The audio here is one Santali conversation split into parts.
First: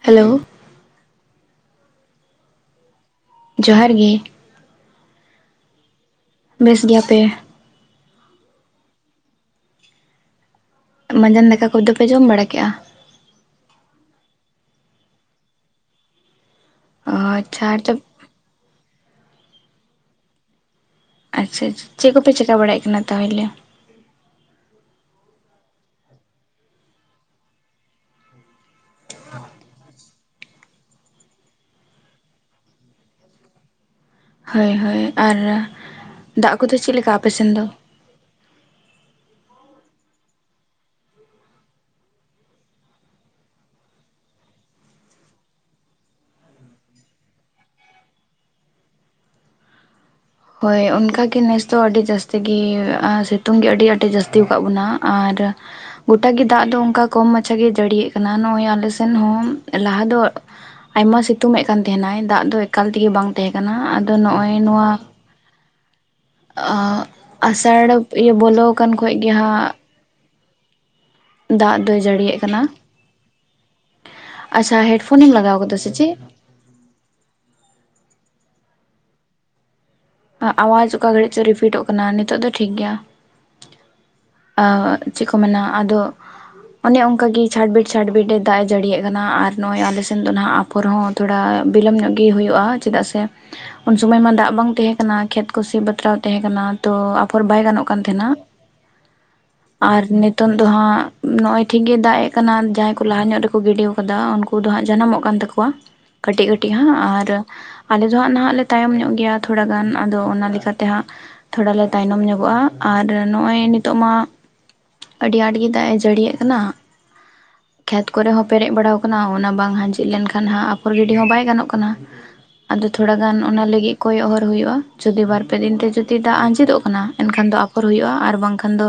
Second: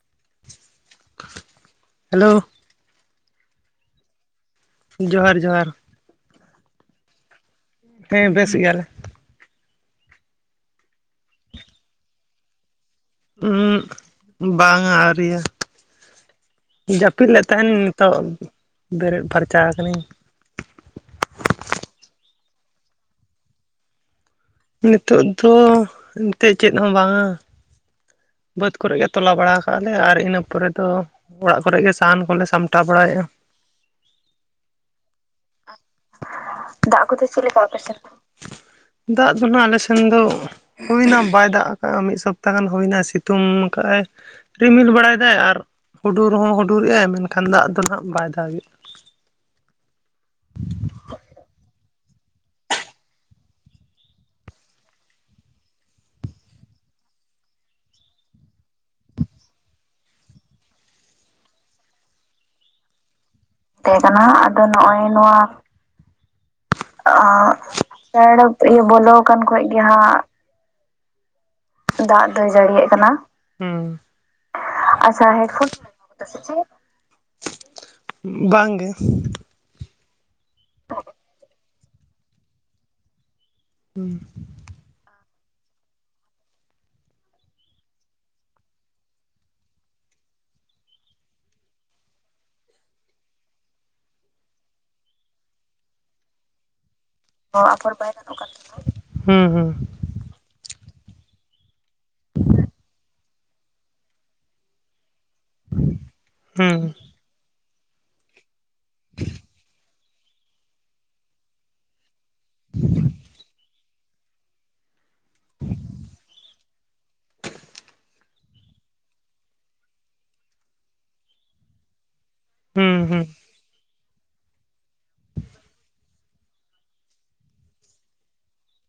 ᱦᱮᱞᱳ, ᱦᱮᱞᱳ, ᱡᱚᱦᱟᱨ ᱜᱮ᱾ ᱡᱚᱦᱟᱨ ᱡᱚᱦᱟᱨ᱾ ᱵᱮᱥ ᱜᱮᱭᱟ ᱯᱮ? ᱦᱮᱸ ᱵᱮᱥ ᱜᱮᱭᱟᱞᱮ᱾ ᱢᱟᱸᱡᱟᱱ ᱫᱟᱠᱟ ᱠᱚᱫᱚ ᱯᱮ ᱡᱚᱢ ᱵᱟᱲᱟ ᱠᱮᱜᱼᱟ? ᱦᱩᱸ ᱵᱟᱝ ᱟ ᱟᱹᱣᱨᱤᱭᱟ᱾ ᱚ ᱡᱟᱹᱯᱤᱫ ᱞᱮᱫ ᱟᱪᱪᱷᱟ ᱛᱟᱦᱮᱱ ᱟᱨ ᱛᱚ ᱱᱤᱛᱚᱜ ᱵᱮᱨᱮᱫ ᱯᱷᱟᱨᱪᱟ ᱠᱟᱹᱱᱟᱹᱧ᱾ ᱟᱪᱪᱷᱟ ᱟᱪᱪᱷᱟ ᱪᱮᱫ ᱠᱚᱯᱮ ᱪᱮᱠᱟ ᱵᱟᱲᱟᱭᱮᱫ ᱠᱟᱱᱟ ᱛᱟᱦᱚᱞᱮ? ᱱᱤᱛᱚᱜ ᱫᱚ, ᱱᱤᱛᱚᱜ ᱪᱮᱫ ᱦᱚᱸ ᱵᱟᱝ ᱟ? ᱵᱟᱹᱫᱽ ᱠᱚᱨᱮ ᱜᱮ ᱛᱚᱞᱟ ᱵᱟᱲᱟ ᱠᱟᱜᱼᱟ ᱞᱮ ᱟᱨ ᱤᱱᱟᱹ ᱯᱚᱨᱮ ᱫᱚ ᱚᱲᱟᱜ ᱠᱚᱨᱮ ᱜᱮ ᱥᱟᱦᱟᱱ ᱠᱚᱞᱮ ᱥᱟᱢᱴᱟᱣ ᱵᱟᱲᱟᱭᱮᱫᱼᱟ᱾ ᱦᱳᱭ ᱦᱳᱭ ᱟᱨ ᱫᱟᱜ ᱠᱚᱫᱚ ᱪᱮᱫ ᱞᱮᱠᱟ ᱟᱯᱮ ᱥᱮᱱ ᱫᱚ? ᱫᱟᱜ ᱫᱚ ᱱᱟᱦᱟᱜ ᱟᱞᱮ ᱥᱮᱱ ᱫᱚ ᱦᱩᱭᱱᱟ ᱵᱟᱭ ᱫᱟᱜ ᱠᱟᱜᱼᱟ ᱢᱤᱫ ᱥᱚᱯᱛᱟᱦ ᱜᱟᱱ ᱦᱩᱭᱱᱟ ᱥᱤᱛᱩᱝ ᱛᱩᱢ ᱠᱟᱜᱼ ᱟᱭ᱾ ᱨᱤᱢᱤᱞ ᱵᱟᱲᱟᱭ ᱮᱫᱟᱭ ᱟᱨ ᱦᱩᱰᱩᱨ ᱦᱚᱸ ᱦᱩᱰᱩᱨᱮᱜᱼᱟᱭ ᱢᱮᱱᱠᱷᱟᱱ ᱫᱟᱜ ᱫᱚ ᱱᱟᱦᱟᱜ ᱵᱟᱭ ᱫᱟᱜ ᱜᱮᱼᱟ᱾ ᱦᱳᱭ ᱚᱱᱠᱟ ᱜᱮ ᱱᱮᱥ ᱫᱚ ᱟᱹᱰᱤ ᱡᱟᱹᱥᱛᱤ ᱜᱮ ᱥᱤᱛᱩᱝ ᱜᱮ ᱟᱹᱰᱤ ᱟᱸᱴ ᱡᱟᱹᱥᱛᱤ ᱟᱠᱟᱫ ᱵᱚᱱᱟ ᱟᱨ ᱜᱚᱴᱟ ᱜᱮ ᱫᱟᱜ ᱫᱚ ᱚᱱᱠᱟ ᱠᱚᱢ ᱢᱟᱪᱷᱟ ᱜᱮ ᱡᱟᱹᱲᱤ ᱭᱮᱟᱜ ᱠᱟᱱᱟ ᱱᱚᱜᱼᱚᱭ ᱟᱞᱮ ᱥᱮᱱ ᱦᱚᱸ ᱞᱟᱦᱟ ᱫᱚ, ᱟᱭᱢᱟ ᱥᱤᱛᱩᱝ ᱮᱫ ᱠᱟᱱ ᱛᱟᱦᱮᱱᱟᱭ ᱫᱟᱜ ᱫᱚ ᱮᱠᱟᱞ ᱛᱮᱜᱮ ᱵᱟᱝ ᱛᱟᱦᱮᱸ ᱠᱟᱱᱟ ᱟᱫᱚ ᱱᱚᱜᱼᱚᱭ ᱱᱚᱣᱟ ᱱᱚᱣᱟ, ᱟᱥᱟᱲ ᱤᱭᱟᱹ ᱵᱚᱞᱚ ᱟᱠᱟᱱ ᱠᱷᱚᱡ ᱜᱮ ᱦᱟᱸᱜ ᱦᱟᱸᱜ, ᱫᱟᱜ ᱫᱚᱭ ᱡᱟᱹᱲᱤᱭᱟᱜ ᱠᱟᱱᱟ᱾ ᱦᱩᱸ, ᱟᱪᱪᱷᱟ ᱟᱪᱪᱷᱟ ᱦᱮᱰᱯᱷᱳᱱᱮᱢ ᱞᱟᱜᱟᱣ ᱦᱮᱰᱯᱷᱳᱱ ᱠᱟᱫᱟ ᱥᱮ ᱤᱭᱩᱥ ᱪᱮᱫ ᱫᱟ ᱥᱮ ᱪᱮᱫ? ᱵᱟᱝ ᱜᱮ᱾ ᱟᱣᱟᱡ ᱚᱠᱟ ᱜᱷᱟᱹᱲᱤᱡ ᱪᱚ ᱨᱤᱯᱷᱤᱴᱚᱜ ᱠᱟᱱᱟ ᱱᱤᱛᱚᱜ ᱫᱚ ᱴᱷᱤᱠ ᱜᱮᱭᱟ᱾ ᱦᱩᱸ, ᱟᱻ, ᱪᱮᱫ ᱠᱚ ᱢᱮᱱᱟ ᱟᱫᱚ, ᱟᱞᱮ ᱚᱱᱠᱟ ᱜᱮ ᱪᱷᱟᱲᱵᱤᱴ ᱪᱷᱟᱰᱵᱤᱴ ᱮ ᱫᱟᱜ ᱮ ᱡᱟᱹᱲᱤᱭᱟᱜ ᱠᱟᱱᱟ ᱟᱨ ᱱᱚᱜᱼᱚᱭ ᱟᱞᱮ ᱥᱮᱫ ᱫᱚ ᱱᱟᱦᱟᱜ ᱟᱯᱷᱚᱨ ᱦᱚᱸ ᱛᱷᱚᱲᱟ ᱵᱤᱞᱚᱢ ᱧᱚᱜ ᱜᱮ ᱦᱩᱭᱩᱜᱼᱟ ᱪᱮᱫᱟᱜ ᱥᱮ? ᱩᱱ ᱥᱩᱢᱚᱭ ᱢᱟ ᱫᱟᱜ ᱵᱟᱝ ᱛᱟᱦᱮᱸ ᱠᱟᱱᱟ ᱠᱷᱮᱛ ᱠᱚ ᱥᱤ ᱵᱟᱛᱨᱟᱣ ᱛᱟᱦᱮᱸ ᱠᱟᱱᱟ ᱛᱚ ᱟᱯᱷᱚᱨ ᱵᱟᱭ ᱜᱟᱱᱚᱜ ᱠᱟᱱ ᱛᱟᱦᱮᱸᱱᱟ᱾ ᱦᱩᱸ ᱦᱩᱸ᱾ ᱟᱨ ᱱᱤᱛᱳᱝ ᱫᱚ ᱦᱟᱸᱜ ᱱᱚᱜ-ᱚᱭ ᱴᱷᱤᱠ ᱜᱮ ᱫᱟᱜ ᱮᱜ ᱠᱟᱱᱟ ᱡᱟᱦᱟᱸᱭ ᱠᱚ ᱞᱟᱦᱟ ᱧᱚᱜ ᱨᱮᱠᱚ ᱜᱤᱰᱤ ᱠᱟᱫᱟ, ᱩᱱᱠᱩ ᱫᱚ ᱦᱟᱸᱜ, ᱡᱟᱱᱟᱢᱚᱜ ᱠᱟᱱ ᱛᱟᱠᱚᱣᱟ ᱠᱟᱹᱴᱤᱜ-ᱠᱟᱹᱴᱤᱜ ᱦᱩᱸ ᱦᱟᱸᱜ ᱟᱨ ᱟᱞᱮ ᱫᱚ ᱦᱟᱸᱜ, ᱱᱟᱦᱟᱜ ᱞᱮ ᱛᱟᱭᱚᱢ ᱧᱚᱜ ᱜᱮᱹᱭᱟ ᱛᱷᱚᱲᱟ ᱜᱟᱱ, ᱟᱫᱚ ᱚᱱᱟ ᱞᱮᱠᱟᱛᱮ ᱦᱟᱸᱜ ᱛᱷᱚᱲᱟ ᱞᱮ, ᱛᱟᱭᱱᱚᱢ ᱧᱚᱜ ᱜᱚᱜᱼᱟ ᱟᱨ ᱱᱚᱜᱼᱚᱭ ᱱᱤᱛᱚᱜ ᱢᱟ, ᱟᱹᱰᱤ ᱟᱴ ᱜᱮ ᱫᱟᱜᱼᱮ ᱡᱟᱹᱲᱤᱭᱮᱜ ᱠᱟᱱᱟ! ᱠᱷᱮᱛ ᱠᱚᱨᱮ ᱦᱚ ᱯᱮᱨᱮᱡ ᱵᱟᱲᱟᱣ ᱠᱟᱱᱟ, ᱚᱱᱟ ᱵᱟᱝ ᱦᱟᱸᱡᱮᱜ ᱞᱮᱱᱠᱷᱟᱱ ᱦᱟᱸᱜ, ᱟᱯᱷᱚᱨ ᱜᱤᱰᱤ ᱦᱚᱸ ᱵᱟᱭ ᱜᱟᱱᱚᱜ ᱠᱟᱱᱟ! ᱟᱫᱚ ᱦᱩᱸ ᱛᱷᱚᱲᱟ ᱦᱩᱸ ᱜᱟᱱ, ᱚᱱᱟ ᱞᱟᱹᱜᱤᱜ ᱠᱚᱭᱚᱜ ᱦᱚᱨ ᱦᱩᱭᱩᱜᱼᱟ᱾ ᱡᱩᱫᱤ ᱵᱟᱨ, ᱯᱮ ᱫᱤᱱ ᱛᱮ ᱡᱩᱫᱤ ᱫᱟᱜ ᱟᱸᱡᱮᱫᱚᱜ ᱠᱟᱱᱟ, ᱮᱱᱠᱷᱟᱱ ᱫᱚ ᱟᱯᱷᱚᱨ ᱦᱩᱭᱩᱜᱼᱟ ᱟᱨ ᱵᱟᱝᱠᱷᱟᱱ ᱫᱚ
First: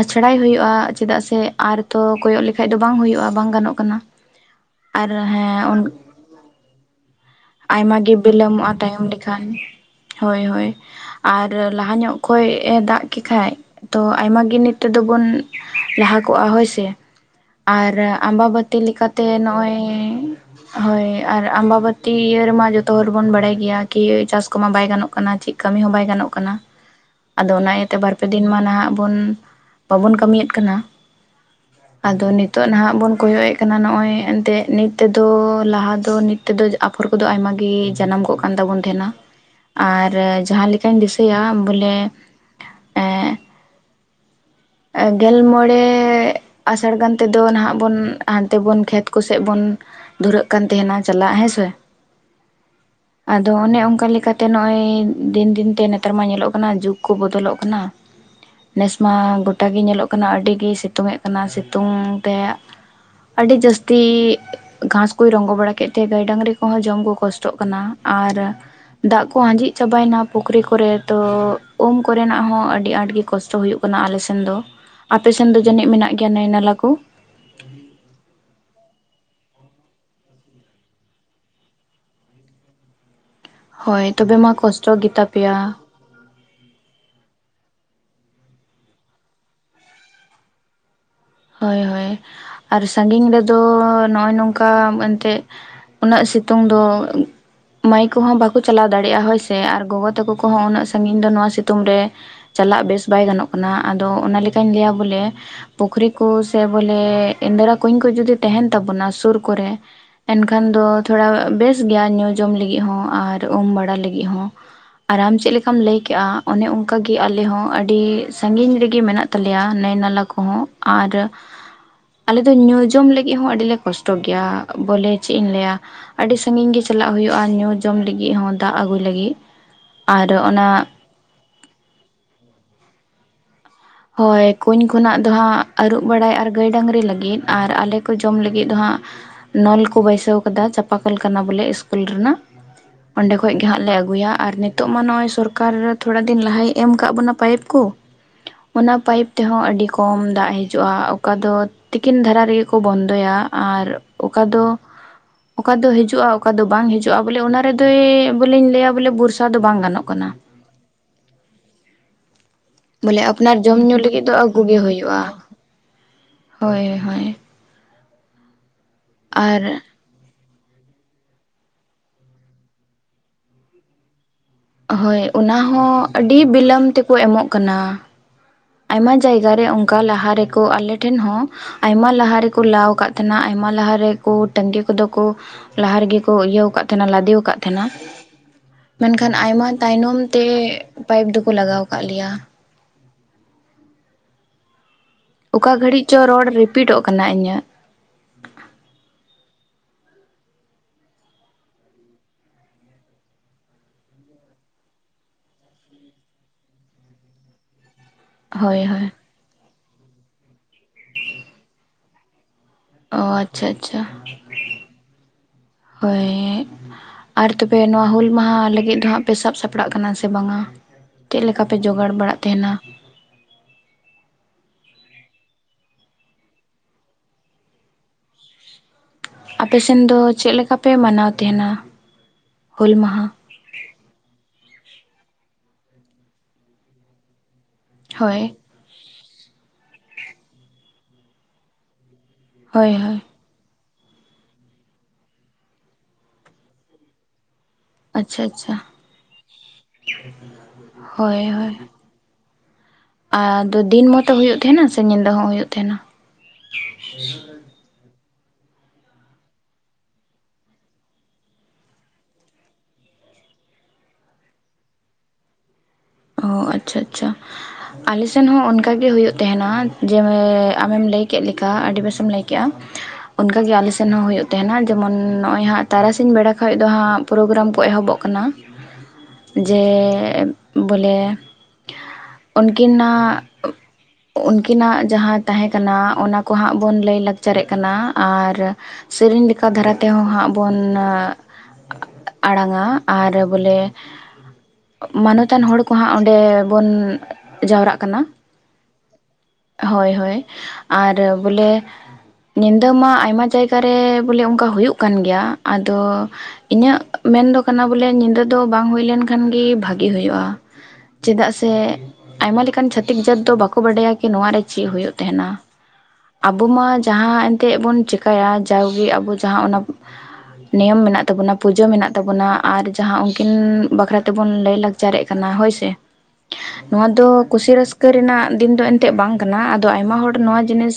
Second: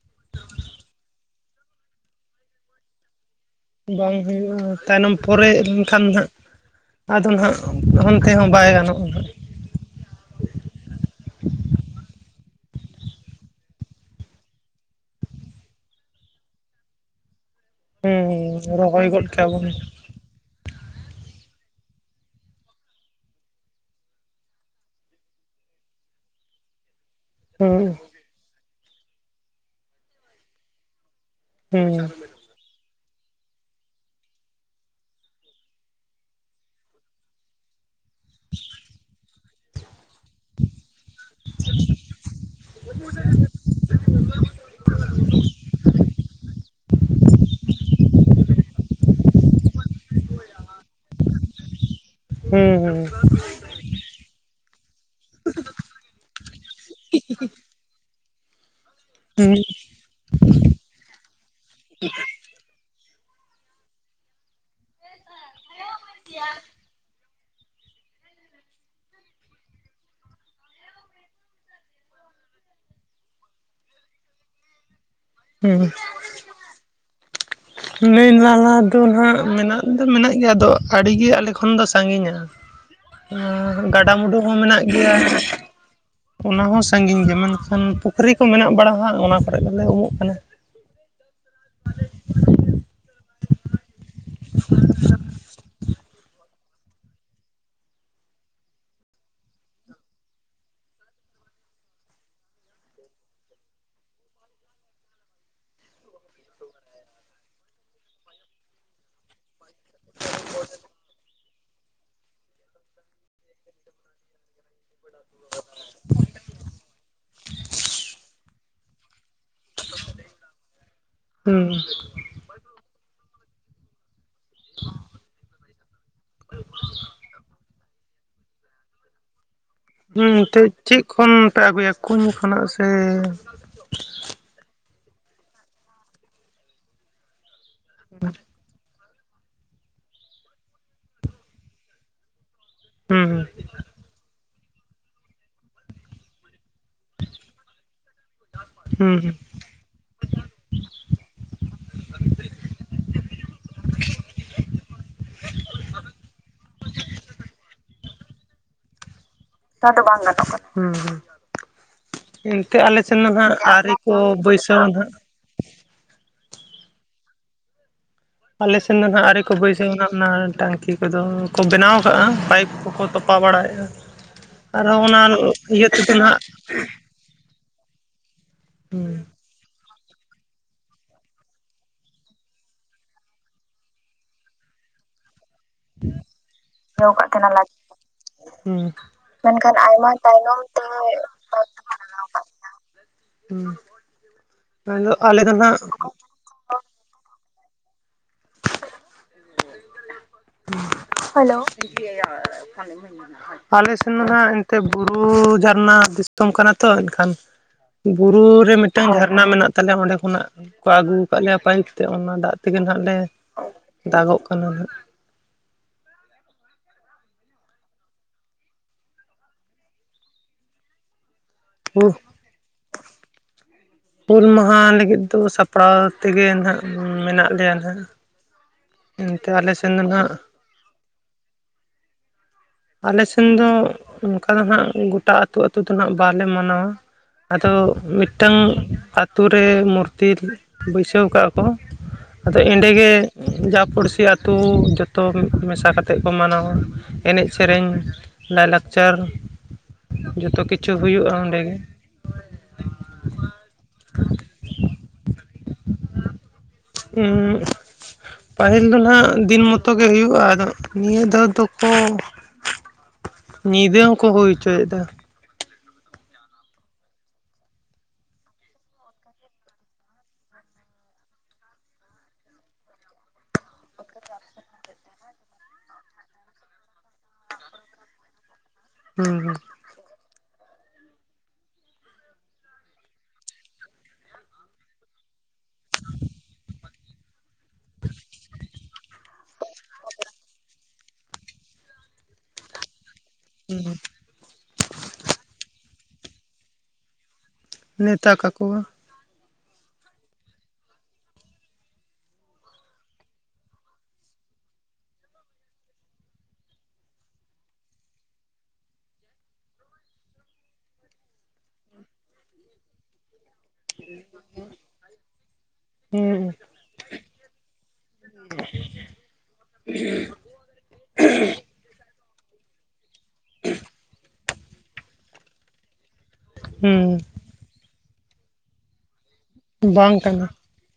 ᱟᱪᱷᱲᱟᱭ ᱦᱩᱭᱩᱜᱼᱟ᱾ ᱪᱮᱫᱟᱜ ᱥᱮ ᱟᱨ ᱛᱚ ᱠᱚᱭᱚᱜ ᱞᱮᱠᱷᱟᱡ ᱫᱚ ᱵᱟᱝ ᱦᱩᱭᱩᱜᱼᱟ, ᱵᱟᱝ ᱜᱟᱱᱚᱜ ᱠᱟᱱᱟ ᱵᱟᱝ ᱦᱩᱭᱩᱜᱼᱟ, ᱟᱨ ᱛᱟᱭᱱᱚᱢ ᱯᱚᱨᱮ ᱦᱮᱸ ᱮᱱᱠᱷᱟᱱ ᱦᱟᱸᱜ! ᱟᱫᱚ ᱱᱷᱟᱜ, ᱟᱭᱢᱟ ᱜᱮ ᱦᱚᱱᱛᱮ ᱦᱚᱸ ᱵᱟᱭ ᱵᱤᱞᱚᱢᱚᱜᱼᱟ ᱜᱟᱱᱚᱜ ᱛᱟᱭᱚᱢ ᱟᱸᱦᱟᱜ! ᱞᱮᱠᱷᱟᱱ ᱦᱳᱭ, ᱦᱳᱭ! ᱟᱨ ᱞᱟᱦᱟ ᱧᱚᱜ ᱠᱷᱚᱡᱼᱮ ᱫᱟᱜ ᱠᱮ ᱠᱷᱟᱡ ᱛᱚ ᱟᱭᱢᱟ ᱜᱮᱹ ᱱᱤᱛᱚ ᱫᱚ ᱵᱚᱱ ᱞᱟᱦᱟ ᱠᱚᱜᱼᱟ, ᱦᱳᱭ ᱥᱮ! ᱟᱨ ᱦᱩᱸ 'ᱟᱸᱵᱟᱵᱟᱛᱤ' ᱨᱚᱦᱚᱭ ᱞᱮᱠᱟᱛᱮ ᱜᱚᱫ ᱠᱮᱭᱟ ᱵᱚᱱ ᱱᱚᱜᱼᱚᱭ ᱦᱚᱭ ᱟᱨ 'ᱟᱸᱵᱟᱵᱟᱛᱤ' ᱤᱭᱟᱹ ᱨᱮᱢᱟ ᱡᱚᱛᱚ ᱦᱚᱨ ᱵᱚᱱ ᱵᱟᱲᱟᱭ ᱜᱮᱭᱟ, ᱠᱤ ᱪᱟᱥ ᱠᱚᱢᱟ ᱵᱟᱭ ᱜᱟᱱᱚᱜ ᱠᱟᱱᱟ, ᱪᱮᱹᱜ ᱠᱟᱢᱤ ᱦᱚᱸ ᱵᱟᱭ ᱜᱟᱱᱚᱜ ᱠᱟᱱᱟ! ᱟᱫᱚ, ᱚᱱᱟ ᱦᱩᱸ ᱤᱭᱟᱹᱛᱮ ᱵᱟᱨ, ᱯᱮ ᱫᱤᱱ ᱢᱟ ᱱᱟᱦᱟᱜ ᱵᱚᱱ, ᱵᱟᱵᱚᱱ ᱠᱟᱹᱢᱤᱭᱮᱫ ᱠᱟᱱᱟ᱾ ᱦᱩᱸ ᱟᱫᱚ ᱱᱤ- -ᱛᱚᱜ ᱱᱟᱦᱟᱜ ᱵᱚᱱ ᱠᱚᱭᱚᱼᱮᱜ ᱠᱟᱱᱟ ᱱᱚᱜᱼᱚᱭ ᱮᱱᱛᱮᱜ ᱱᱤᱛ ᱛᱮᱫᱚ, ᱞᱟᱦᱟ ᱫᱚ, ᱱᱤᱛ ᱛᱮᱫᱚ, ᱟᱯᱷᱚᱨ ᱠᱚᱫᱚ ᱟᱭᱢᱟᱜᱮᱹ ᱡᱟᱱᱟᱢ ᱠᱚᱜ ᱠᱟᱱ ᱛᱟᱵᱚᱱ ᱛᱷᱮᱱᱟ ᱟᱨ ᱡᱟᱦᱟᱸ ᱞᱮᱹᱠᱟᱹᱧ ᱫᱤᱥᱟᱹᱭᱟ ᱵᱚᱞᱮ [inaudible] ᱮ ᱜᱮᱞ ᱢᱚᱬᱮᱜ ᱟᱥᱟᱲ ᱜᱟᱱ ᱛᱮᱫᱚ ᱱᱟᱦᱟᱜ ᱵᱚᱱ, ᱦᱟᱱᱛᱮ ᱵᱚᱱ, ᱠᱷᱮᱛ ᱠᱚᱥᱮᱜ ᱵᱚᱱ ᱫᱷᱩᱨᱟᱹᱜ ᱠᱟᱱ ᱛᱮᱦᱮᱱᱟ ᱪᱟᱞᱟᱜ ᱦᱮᱸᱥᱮ! ᱦᱩᱸ ᱟᱫᱚ ᱚᱱᱮ ᱚᱝᱠᱟ ᱞᱮᱠᱟ- -ᱛᱮ ᱱᱚᱜᱼᱚᱭ ᱫᱤᱱ-ᱫᱤᱱᱛᱮ ᱱᱮᱛᱟᱨ ᱢᱟ ᱧᱮᱞᱚᱜ ᱠᱟᱱᱟ, ᱡᱩᱜᱽ ᱠᱚ ᱵᱚᱫᱚᱞᱚᱜ ᱠᱟᱱᱟᱻ᱾ ᱱᱮᱹᱥ ᱢᱟ ᱦᱩᱸ ᱜᱚᱴᱟ ᱜᱮ ᱧᱮᱞᱚᱜ ᱠᱟᱱᱟ, ᱟᱹᱰᱤ ᱜᱮ ᱥᱤᱛᱩᱝᱮᱜ ᱠᱟᱱᱟ᱾ ᱥᱤᱛᱩᱝ ᱛᱮ ᱟᱹᱰᱤ ᱡᱟᱹᱥᱛᱤ ᱜᱷᱟᱸᱥ ᱠᱚᱭ ᱨᱚᱸᱜᱚ ᱵᱟᱲᱟ ᱠᱮᱜ ᱛᱮ ᱜᱟᱹᱭ, ᱰᱟᱹᱝᱨᱤ ᱠᱚᱦᱚᱸ ᱡᱚᱢ ᱠᱚ ᱠᱚᱥ ᱪᱚᱜ ᱠᱟᱱᱟ ᱟᱨ ᱫᱟᱜ ᱠᱚ ᱟᱸᱡᱮᱹᱜ ᱪᱟᱵᱟᱭᱱᱟ ᱯᱩᱠᱷᱨᱤ ᱠᱚᱨᱮ ᱛᱚ, ᱩᱢ ᱠᱚᱨᱮᱱᱟᱜ ᱦᱚᱸ ᱟᱹᱰᱤ ᱟᱸᱴ ᱜᱮ ᱠᱚᱥᱴᱚ ᱦᱩᱭᱩᱜ ᱠᱟᱱᱟ ᱟᱞᱮᱥᱮᱱ ᱫᱚ, ᱟᱯᱮᱥᱮᱱ ᱫᱚ ᱡᱟᱹᱱᱤᱡ ᱦᱩᱸ ᱢᱮᱱᱟᱜ ᱜᱮᱭᱟ ᱱᱟᱹᱭ-ᱱᱟᱞᱟ ᱠᱚ? ᱱᱟᱹᱭ-ᱱᱟᱞᱟ ᱫᱚ ᱱᱷᱟᱜ ᱢᱮᱱᱟᱜ ᱫᱚ, ᱢᱮᱱᱟᱜ ᱜᱮ ᱟᱫᱚ, ᱟᱰᱤᱜᱮ ᱟᱞᱮ ᱠᱷᱚᱱ ᱫᱚ ᱥᱟᱸᱜᱤᱧᱟ! ᱟᱸ ᱦᱳᱭ ᱛᱚᱵᱮ ᱜᱟᱰᱟ-ᱢᱩᱰᱩ ᱢᱟ ᱦᱚᱸ ᱢᱮᱱᱟᱜ ᱠᱚᱥᱴᱚ ᱜᱮᱭᱟ᱾ ᱜᱮᱛᱟ ᱯᱮᱭᱟ ᱚᱱᱟ ᱦᱚᱸ ᱥᱟᱸᱜᱤᱧ ᱜᱮ, ᱢᱮᱱᱠᱷᱟᱱ ᱯᱩᱠᱷᱨᱤ ᱠᱚ ᱢᱮᱱᱟᱜ ᱵᱟᱲᱟ ᱦᱟᱸᱜ᱾ ᱚᱱᱟ ᱠᱚᱨᱮ ᱜᱮᱞᱮ ᱩᱢᱩᱜ ᱠᱟᱱᱟ᱾ ᱦᱚᱭ, ᱦᱚᱭ ᱟᱨ ᱥᱟᱸᱜᱤᱧ ᱨᱮᱫᱚ ᱱᱚᱜᱼᱚᱭ ᱱᱚᱝᱠᱟ ᱩᱸ ᱮᱱᱛᱮᱜ ᱩᱱᱟᱹᱜ ᱥᱤ ᱛᱩᱝ ᱫᱚ ᱢᱟᱭ ᱠᱚᱦᱚᱸ ᱵᱟᱠᱚ ᱪᱟᱞᱟᱣ ᱫᱟᱲᱮᱜᱼᱟ ᱦᱳᱭ ᱥᱮ ᱟᱨ ᱜᱚᱜᱚ ᱛᱟᱠᱚ ᱠᱚᱦᱚᱸ ᱩᱱᱟᱹᱜ ᱥᱟᱸᱜᱤᱧ ᱫᱚ, ᱱᱚᱣᱟ ᱥᱤᱛᱩᱢ ᱨᱮ! ᱪᱟᱞᱟᱜ ᱵᱮᱥ ᱵᱟᱭ ᱜᱟᱱᱚᱜ ᱠᱟᱱᱟ᱾ ᱟᱫᱚ ᱚᱱᱟ ᱞᱮᱹᱠᱟᱹᱧ ᱞᱟᱹᱭᱟ ᱵᱚᱞᱮ ᱯᱩᱠᱷᱨᱤ ᱠᱩ ᱥᱮ ᱵᱚᱞᱮᱹ, ᱤᱱᱫᱽᱨᱟ ᱠᱩᱧ ᱠᱚ ᱡᱩᱫᱤ ᱛᱟᱦᱮᱸᱱ ᱛᱟᱵᱚᱱᱟ, ᱥᱩᱨ ᱠᱚᱨᱮ᱾ ᱮᱱᱠᱷᱟᱱ ᱫᱚ ᱛᱷᱚᱲᱟ ᱵᱮᱥ ᱜᱮᱭᱟ ᱧᱩ, ᱡᱚᱢ ᱞᱤᱜᱤᱜ ᱦᱚᱸ ᱟᱨ ᱩᱢ ᱵᱟᱲᱟ ᱞᱤᱜᱤᱫ ᱦᱚᱸ᱾ ᱟᱨᱟᱢ ᱪᱮᱜ ᱞᱮᱠᱟᱢ ᱞᱟᱹᱭ ᱠᱮᱜᱼᱟ, ᱚᱱᱮ ᱚᱝᱠᱟᱜᱮ ᱠᱤ ᱟᱞᱮ ᱦᱚᱸ ᱟᱰᱤ ᱥᱟᱺᱜᱤᱧ ᱨᱮᱜᱮ ᱢᱮᱱᱟᱜ ᱛᱟᱞᱮᱭᱟ ᱱᱟᱹᱭ-ᱱᱟᱞᱟ ᱠᱚᱦᱚᱸ ᱟᱨ ᱩᱸ᱾ ᱟᱞᱮ ᱫᱚ ᱧᱩ-ᱡᱚᱢ ᱞᱟᱹᱜᱤᱜ ᱦᱚᱸ ᱟᱰᱤᱞᱮ ᱠᱚᱥᱴᱚ ᱜᱮᱭᱟ᱾ ᱵᱚᱞᱮ ᱪᱮᱜ ᱤᱧ ᱞᱟᱹᱭᱟ! ᱟᱹᱰᱤ ᱥᱟᱺᱜᱤᱧ ᱜᱮᱹ ᱪᱟᱞᱟᱜ ᱦᱩᱭᱩᱜᱼᱟ, ᱧᱩ-ᱡᱚᱢ ᱞᱤᱜᱤᱜ ᱦᱚᱸ, ᱫᱟᱜ ᱟᱹᱜᱩᱭ ᱞᱟᱹᱜᱤᱜ᱾ ᱦᱩᱸ ᱛᱮᱜ ᱪᱮᱜ ᱠᱷᱚᱱ ᱯᱮ ᱟᱹᱜᱩᱭᱟ, ᱠᱩᱧ ᱠᱷᱚᱱᱟᱜ ᱥᱮ? ᱦᱚᱭ, ᱠᱩᱧ ᱠᱷᱚᱱᱟᱜ ᱫᱚ ᱦᱟᱸᱜ ᱟᱨᱩᱵ ᱵᱟᱲᱟᱭ ᱟᱨ ᱜᱟᱹᱭ, ᱰᱟᱹᱝᱨᱤ ᱞᱟᱹᱜᱤᱫ ᱟᱨ ᱟᱞᱮ ᱠᱚ ᱡᱚᱢ ᱞᱤᱜ ᱜᱤᱜ ᱫᱚ ᱦᱟᱸᱜ ᱱᱚᱞ ᱠᱚ ᱵᱟᱹᱭᱥᱟᱹᱣ ᱠᱟᱫᱟ᱾ 'ᱪᱟᱯᱟᱠᱚᱞ' ᱠᱟᱱᱟ ᱵᱚᱞᱮ 'ᱤᱥᱠᱩᱞ' ᱨᱮᱱᱟᱜ᱾ ᱚᱸᱰᱮ ᱦᱩᱸ ᱠᱷᱚᱡ ᱜᱮ ᱦᱟᱸᱜ ᱞᱮ ᱟᱹᱜᱩᱭᱟ ᱟᱨ ᱱᱤᱛ ᱛᱚᱜ ᱢᱟ ᱱᱚᱜᱼᱚᱭ ᱥᱚᱨᱠᱟᱨ ᱛᱷᱚᱲᱟ ᱫᱤᱱ ᱞᱟᱦᱟᱭ ᱮᱢ ᱟᱠᱟᱜ ᱵᱚᱱᱟ ᱯᱟᱭᱤᱯ ᱠᱚ ᱾ ᱚᱱᱟ ᱦᱩᱸ ᱦᱩᱸ ᱯᱟᱭᱤᱯ ᱛᱮᱦᱚᱸ ᱟᱹᱰᱤ ᱠᱚᱢ ᱫᱟᱜ ᱦᱤᱡᱩᱜᱼᱟ, ᱚᱠᱟ ᱫᱚ ᱛᱤᱠᱤᱱ ᱫᱷᱟᱨᱟ ᱨᱮᱜᱮ ᱠᱚ ᱵᱚᱱᱫᱚᱭᱟ ᱟᱨ ᱚᱠᱟ ᱫᱚ ᱚᱠᱟ ᱫᱚ ᱦᱤᱡᱩᱜᱼᱟ ᱚᱠᱟ ᱫᱚ ᱵᱟᱝ ᱦᱤᱡᱩᱜᱼᱟ ᱵᱚᱞᱮ ᱚᱱᱟ ᱨᱮᱫᱚᱭ ᱵᱚᱞᱮᱧ ᱞᱟᱹᱭᱟ ᱵᱚᱞᱮ ᱵᱚᱨᱥᱟ ᱫᱚ ᱵᱟᱝ ᱜᱟᱱᱚᱜ ᱠᱟᱱᱟ ᱾ ᱦᱮᱸ ᱦᱮᱸ, ᱮᱱᱛᱮᱜ ᱟᱞᱮ ᱵᱚᱞᱮ ᱥᱮᱱ ᱫᱚ ᱟᱯᱱᱟᱨ ᱦᱟᱸᱜ ᱡᱚᱢ ᱟᱹᱣᱨᱤ ᱧᱩ ᱠᱚ ᱞᱟᱹᱜᱤᱫ ᱫᱚ ᱟᱹᱜᱩ ᱜᱮ ᱵᱟᱹᱭᱥᱟᱹᱣᱟ ᱱᱟᱦᱟᱜ ᱾ ᱦᱩᱭᱩᱜᱼᱟ ᱦᱳᱭ, ᱦᱳᱭ ᱾ ᱟᱞᱮᱥᱮᱱ ᱫᱚ ᱱᱟᱦᱟᱜ ᱟᱹᱣᱨᱤ ᱠᱚ ᱟᱨ ᱵᱟᱹᱭᱥᱟᱹ ᱱᱟᱦᱟᱜ ᱚᱱᱟ ᱴᱟᱝᱠᱤ ᱾ ᱚᱠᱚᱭ ᱫᱚ ᱠᱚ ᱵᱮᱱᱟᱣ ᱟᱠᱟᱜᱼᱟ ᱯᱟᱭᱤᱯ ᱠᱚᱠᱚ ᱛᱚᱯᱟ ᱵᱟᱲᱟᱭᱮᱜᱼᱟ ᱾ ᱦᱳᱭ, ᱚᱱᱟ ᱦᱚᱸ ᱟᱹᱰᱤ ᱱᱟᱦᱟᱜ ᱵᱤᱞᱟᱢ ᱛᱮᱠᱚ ᱮᱢᱚᱜ ᱠᱟᱱᱟ ᱾ ᱟᱭᱢᱟ ᱡᱟᱭᱜᱟ ᱨᱮ ᱚᱝᱠᱟ ᱞᱟᱦᱟ ᱨᱮᱠᱚ ᱟᱞᱮᱴᱷᱮᱱ ᱦᱚᱸ ᱟᱭᱢᱟ ᱞᱟᱦᱟ ᱨᱮᱠᱚ ᱞᱟᱹᱣ ᱟᱠᱟᱫ ᱛᱟᱦᱮᱸᱱᱟ, ᱟᱭᱢᱟ ᱞᱟᱦᱟ ᱨᱮᱠᱚ ᱴᱟᱺᱜᱤ ᱠᱚᱫᱚ ᱠᱚ ᱞᱟᱦᱟ ᱨᱮᱜᱮ ᱠᱚ ᱤᱭᱟᱹᱣ ᱟᱠᱟᱫ ᱛᱟᱦᱮᱸᱱᱟ ᱞᱟᱫᱮᱣ ᱠᱟᱫ ᱛᱟᱦᱮᱱᱟ ᱾ ᱦᱩᱸ ᱢᱮᱱᱠᱷᱟᱱ ᱟᱭᱢᱟ ᱛᱟᱭᱱᱚᱢ ᱛᱮ ᱯᱟᱭᱤᱯ ᱫᱚᱠᱚ ᱞᱟᱜᱟᱣ ᱠᱟᱜ ᱞᱮᱭᱟ ᱾ ᱦᱩᱸ, ᱟᱫᱚ ᱟᱞᱮ ᱫᱚ ᱚᱠᱟ ᱱᱟᱦᱟᱜ ᱜᱷᱟᱹᱲᱤᱡ ᱪᱚ ᱨᱚᱲ ᱨᱤᱯ ᱯᱤᱴᱚᱜ ᱠᱟᱱᱟ ᱤᱧᱟᱹᱜ ᱾ [inaudible] ᱦᱮᱞᱳ! [inaudible] ᱟᱞᱮ ᱥᱮᱱ ᱫᱚ ᱱᱟᱦᱟᱜ ᱮᱱᱛᱮᱫ ᱵᱩᱨᱩ ᱡᱷᱟᱨᱱᱟ ᱫᱤᱥᱚᱢ ᱠᱟᱱᱟ ᱛᱚ, ᱮᱱᱠᱷᱟᱱ ᱵᱩᱨᱩ ᱨᱮ ᱦᱳᱭ ᱦᱳᱭ ᱢᱤᱫᱴᱟᱝ ᱡᱷᱟᱨᱱᱟ ᱢᱮᱱᱟᱜ ᱛᱟᱞᱮᱭᱟ ᱚᱸᱰᱮ ᱠᱷᱚᱱᱟᱜ ᱠᱚ ᱟᱹᱜᱩ ᱠᱟᱜ ᱞᱮᱭᱟ ᱯᱟᱭᱤᱯ ᱛᱮ ᱚᱱᱟ ᱫᱟᱜ ᱛᱮᱜᱮ ᱱᱟᱜ ᱞᱮ ᱚ ᱟᱪᱪᱷᱟ ᱟᱪᱪᱷᱟ, ᱫᱟᱜᱚᱜ ᱠᱟᱱᱟ ᱱᱟᱜ ᱦᱳᱭ! ᱟᱨ ᱛᱚᱵᱮ ᱱᱚᱣᱟ ᱦᱩᱞ ᱢᱟᱦᱟ ᱞᱟᱹᱜᱤᱫ ᱫᱚ ᱦᱟᱸᱜ ᱯᱮ ᱥᱟᱯ ᱥᱟᱯᱲᱟᱜ ᱠᱟᱱᱟ ᱥᱮ ᱵᱟᱝᱟ? ᱪᱮᱫ ᱞᱮᱠᱟ ᱯᱮ ᱡᱚᱜᱟᱲ ᱵᱟᱲᱟᱜ ᱛᱷᱮᱦᱮᱸᱱᱟ? ᱦᱩᱞ ᱢᱟᱦᱟᱸ ᱞᱟᱹᱜᱤᱫ ᱫᱚ ᱥᱟᱯᱲᱟᱣ ᱛᱮᱜᱮ ᱱᱟᱦᱟᱸᱜ ᱢᱮᱱᱟᱜ ᱞᱮᱭᱟ ᱱᱟᱦᱟᱜ ᱾ ᱟᱯᱮ ᱥᱮᱱ ᱫᱚ ᱱᱟᱦᱟᱜ ᱪᱮᱫ ᱞᱮᱠᱟ ᱯᱮ ᱢᱟᱱᱟᱣ ᱛᱮᱦᱮᱱᱟ? ᱟᱞᱮ ᱥᱮᱱ ᱫᱚ ᱚᱝᱠᱟ ᱫᱚ ᱦᱟᱸᱜ ᱜᱳᱴᱟ ᱟᱛᱩ ᱟᱛᱩ ᱫᱚ ᱱᱟᱦᱟᱸᱜ ᱵᱟᱞᱮ ᱢᱟᱱᱟᱣᱟ ᱾ ᱟᱫᱚ ᱦᱳᱭ ᱢᱤᱫᱴᱟᱝ ᱟᱛᱩ ᱨᱮ ᱢᱩᱨᱛᱤᱞ ᱵᱟᱹᱭᱥᱟᱹᱣ ᱠᱟᱜᱼᱟ ᱠᱚ ᱾ ᱟᱫᱚ ᱦᱳᱭ ᱮᱸᱰᱮᱜᱮ ᱦᱳᱭ ᱡᱟ ᱯᱩᱲᱥᱤ ᱟᱛᱩ ᱡᱚᱛᱚᱢ ᱢᱮᱥᱟ ᱠᱟᱛᱮᱜ ᱠᱚ ᱢᱟᱱᱟᱣᱟ ᱮᱱᱮᱡ, ᱥᱮᱨᱮᱧ, ᱟᱪᱪᱷᱟ ᱟᱪᱪᱷᱟ ᱞᱟᱭᱼᱞᱟᱠᱪᱟᱨ ᱡᱚᱛᱚ ᱠᱤᱪᱷᱩ ᱦᱩᱭᱩᱜᱼᱟ ᱚᱸᱰᱮ ᱜᱮ ᱾ ᱟᱻᱫᱚ ᱫᱤᱱ ᱢᱚᱛᱚ ᱦᱩᱭᱩᱜ ᱛᱷᱮᱦᱮᱱᱟ ᱥᱮ ᱧᱤᱫᱟᱹ ᱦᱚᱸ ᱦᱩᱭᱩᱜ ᱛᱷᱮᱦᱮᱱᱟ? ᱯᱟᱹᱦᱤᱞ ᱫᱚ ᱱᱟᱦᱟᱜ ᱫᱤᱱ ᱢᱚᱛᱚ ᱜᱮ ᱦᱩᱭᱩᱜᱼᱟ, ᱟᱫᱚ ᱱᱤᱭᱟᱹ ᱫᱷᱟᱣ ᱫᱚᱠᱚ ᱧᱤᱫᱟᱹ ᱦᱚᱸᱠᱚ ᱦᱩᱭ ᱦᱚᱪᱚᱭᱮᱫᱟ ᱾ ᱚᱸ, ᱟᱪᱪᱷᱟ ᱟᱪᱪᱷᱟ ᱾ ᱟᱞᱮ ᱥᱮᱱ ᱦᱚᱸ ᱚᱱᱠᱟᱜᱮ ᱦᱩᱭᱩᱜ ᱛᱟᱸᱦᱮᱱᱟ ᱡᱮᱢᱮ ᱟᱢᱮᱢ ᱞᱟᱹᱭ ᱠᱮᱜ ᱞᱮᱠᱟ ᱟᱰᱤ ᱵᱮᱥᱮᱢ ᱞᱟᱹᱭ ᱠᱮᱜᱼᱟ ᱾ ᱚᱱᱠᱟ ᱜᱮ ᱟᱞᱮ ᱥᱮᱱ ᱦᱚᱸ ᱦᱩᱭᱩᱜ ᱛᱟᱸᱦᱮᱱᱟ, ᱡᱮᱢᱚᱱ ᱱᱚᱜᱼᱚᱭ ᱦᱟᱸᱜ ᱛᱟᱨᱟᱥᱤᱧ ᱵᱮᱲᱟ ᱠᱷᱚᱡ ᱫᱚ ᱦᱟᱸᱜ ᱯᱨᱳᱜᱨᱟᱢ ᱠᱚ ᱮᱦᱚᱵᱚᱜ ᱠᱟᱱᱟ ᱦᱩᱸ ᱡᱮ ᱵᱚᱞᱮ ᱩᱱᱠᱤᱱᱟᱜ ᱩᱱᱠᱤᱱᱟᱜ ᱡᱟᱦᱟᱸ ᱛᱟᱦᱮᱸ ᱠᱟᱱᱟ ᱚᱱᱟ ᱠᱚᱦᱟᱸᱜ ᱵᱚᱱ ᱞᱟᱹᱭ ᱞᱟᱹ ᱪᱟᱨᱮᱜ ᱠᱟᱱᱟ ᱟᱨ ᱥᱮᱨᱮᱧ ᱞᱮ ᱚᱠᱟ ᱫᱷᱟᱨᱟ ᱛᱮᱦᱚᱸ ᱦᱟᱸᱜ ᱵᱚᱱ ᱟᱲᱟᱝᱟ ᱟᱨ ᱵᱚᱞᱮ ᱦᱩᱸ ᱢᱟᱱᱚᱛᱟᱱ ᱦᱚᱲ ᱠᱚ ᱦᱟᱸᱜ ᱚᱸᱰᱮᱻ ᱵᱚᱱᱻ ᱡᱟᱣᱨᱟᱜ ᱠᱟᱱᱟ ᱱᱮᱣᱛᱟ ᱠᱟᱠᱚᱣᱟ ᱾ ᱦᱳᱭ, ᱦᱳᱭ, ᱟᱨ ᱵᱚᱞᱮ ᱧᱤᱫᱟᱹ ᱢᱟ ᱟᱭᱢᱟ ᱡᱟᱭᱜᱟᱨᱮ ᱵᱚᱞᱮ ᱚᱝᱠᱟ ᱦᱩᱭᱩᱜ ᱠᱟᱱ ᱜᱮᱭᱟ, ᱟᱫᱚ ᱤᱧᱟᱹᱜ ᱢᱮᱱᱫᱚ ᱠᱟᱱᱟ ᱵᱚᱞᱮ ᱧᱤᱫᱟᱹ ᱫᱚ ᱵᱟᱝ ᱦᱩᱭ ᱞᱮᱱᱠᱷᱟᱱ ᱜᱮ ᱵᱷᱟᱹᱜᱤ ᱦᱩᱭᱩᱜᱼᱟ᱾ ᱪᱮᱫᱟᱜ ᱥᱮ ᱟᱭᱢᱟ ᱞᱮᱠᱟᱱ ᱪᱷᱟᱹᱛᱤᱠ ᱡᱟᱹᱛ ᱫᱚ ᱵᱟᱠᱚ ᱵᱟᱠᱚ ᱵᱟᱰᱟᱭᱟ ᱠᱤ ᱱᱚᱣᱟ ᱨᱮ ᱪᱮᱜ ᱦᱩᱭᱩᱜ ᱛᱟᱦᱮᱱᱟ᱾ ᱦᱩᱸ ᱟᱵᱚ ᱢᱟ ᱡᱟᱦᱟᱸ ᱮᱱᱛᱮᱜ ᱵᱚᱱ ᱪᱮᱠᱟᱭᱟ ᱡᱟᱣᱜᱮ ᱟᱵᱚ ᱡᱟᱦᱟᱸ ᱚᱱᱟ ᱱᱮᱭᱚᱢ ᱢᱮᱱᱟᱜ ᱛᱟᱵᱚᱱᱟ, ᱯᱩᱡᱟᱹ ᱢᱮᱱᱟᱜ ᱛᱟᱵᱚᱱᱟ, ᱟᱨ ᱡᱟᱦᱟᱸ ᱩᱱᱠᱤᱱ ᱵᱟᱠᱷᱨᱟ ᱛᱮᱵᱚᱱ ᱞᱟᱹᱭ ᱞᱟᱠᱪᱟᱨᱮᱜ ᱠᱟᱱᱟ ᱦᱚᱭᱥᱮ, ᱱᱚᱣᱟ ᱦᱩᱸ ᱫᱚ ᱠᱩᱥᱤ ᱨᱟᱹᱥᱠᱟᱹ ᱨᱮᱱᱟᱜ ᱫᱤᱱ ᱫᱚ ᱛᱮᱜ ᱵᱟᱝ ᱠᱟᱱᱟ ᱟᱫᱚ ᱵᱟᱝ ᱟᱭᱢᱟ ᱦᱚᱲ ᱠᱟᱱᱟ ᱱᱚᱣᱟ ᱡᱤᱱᱤᱥ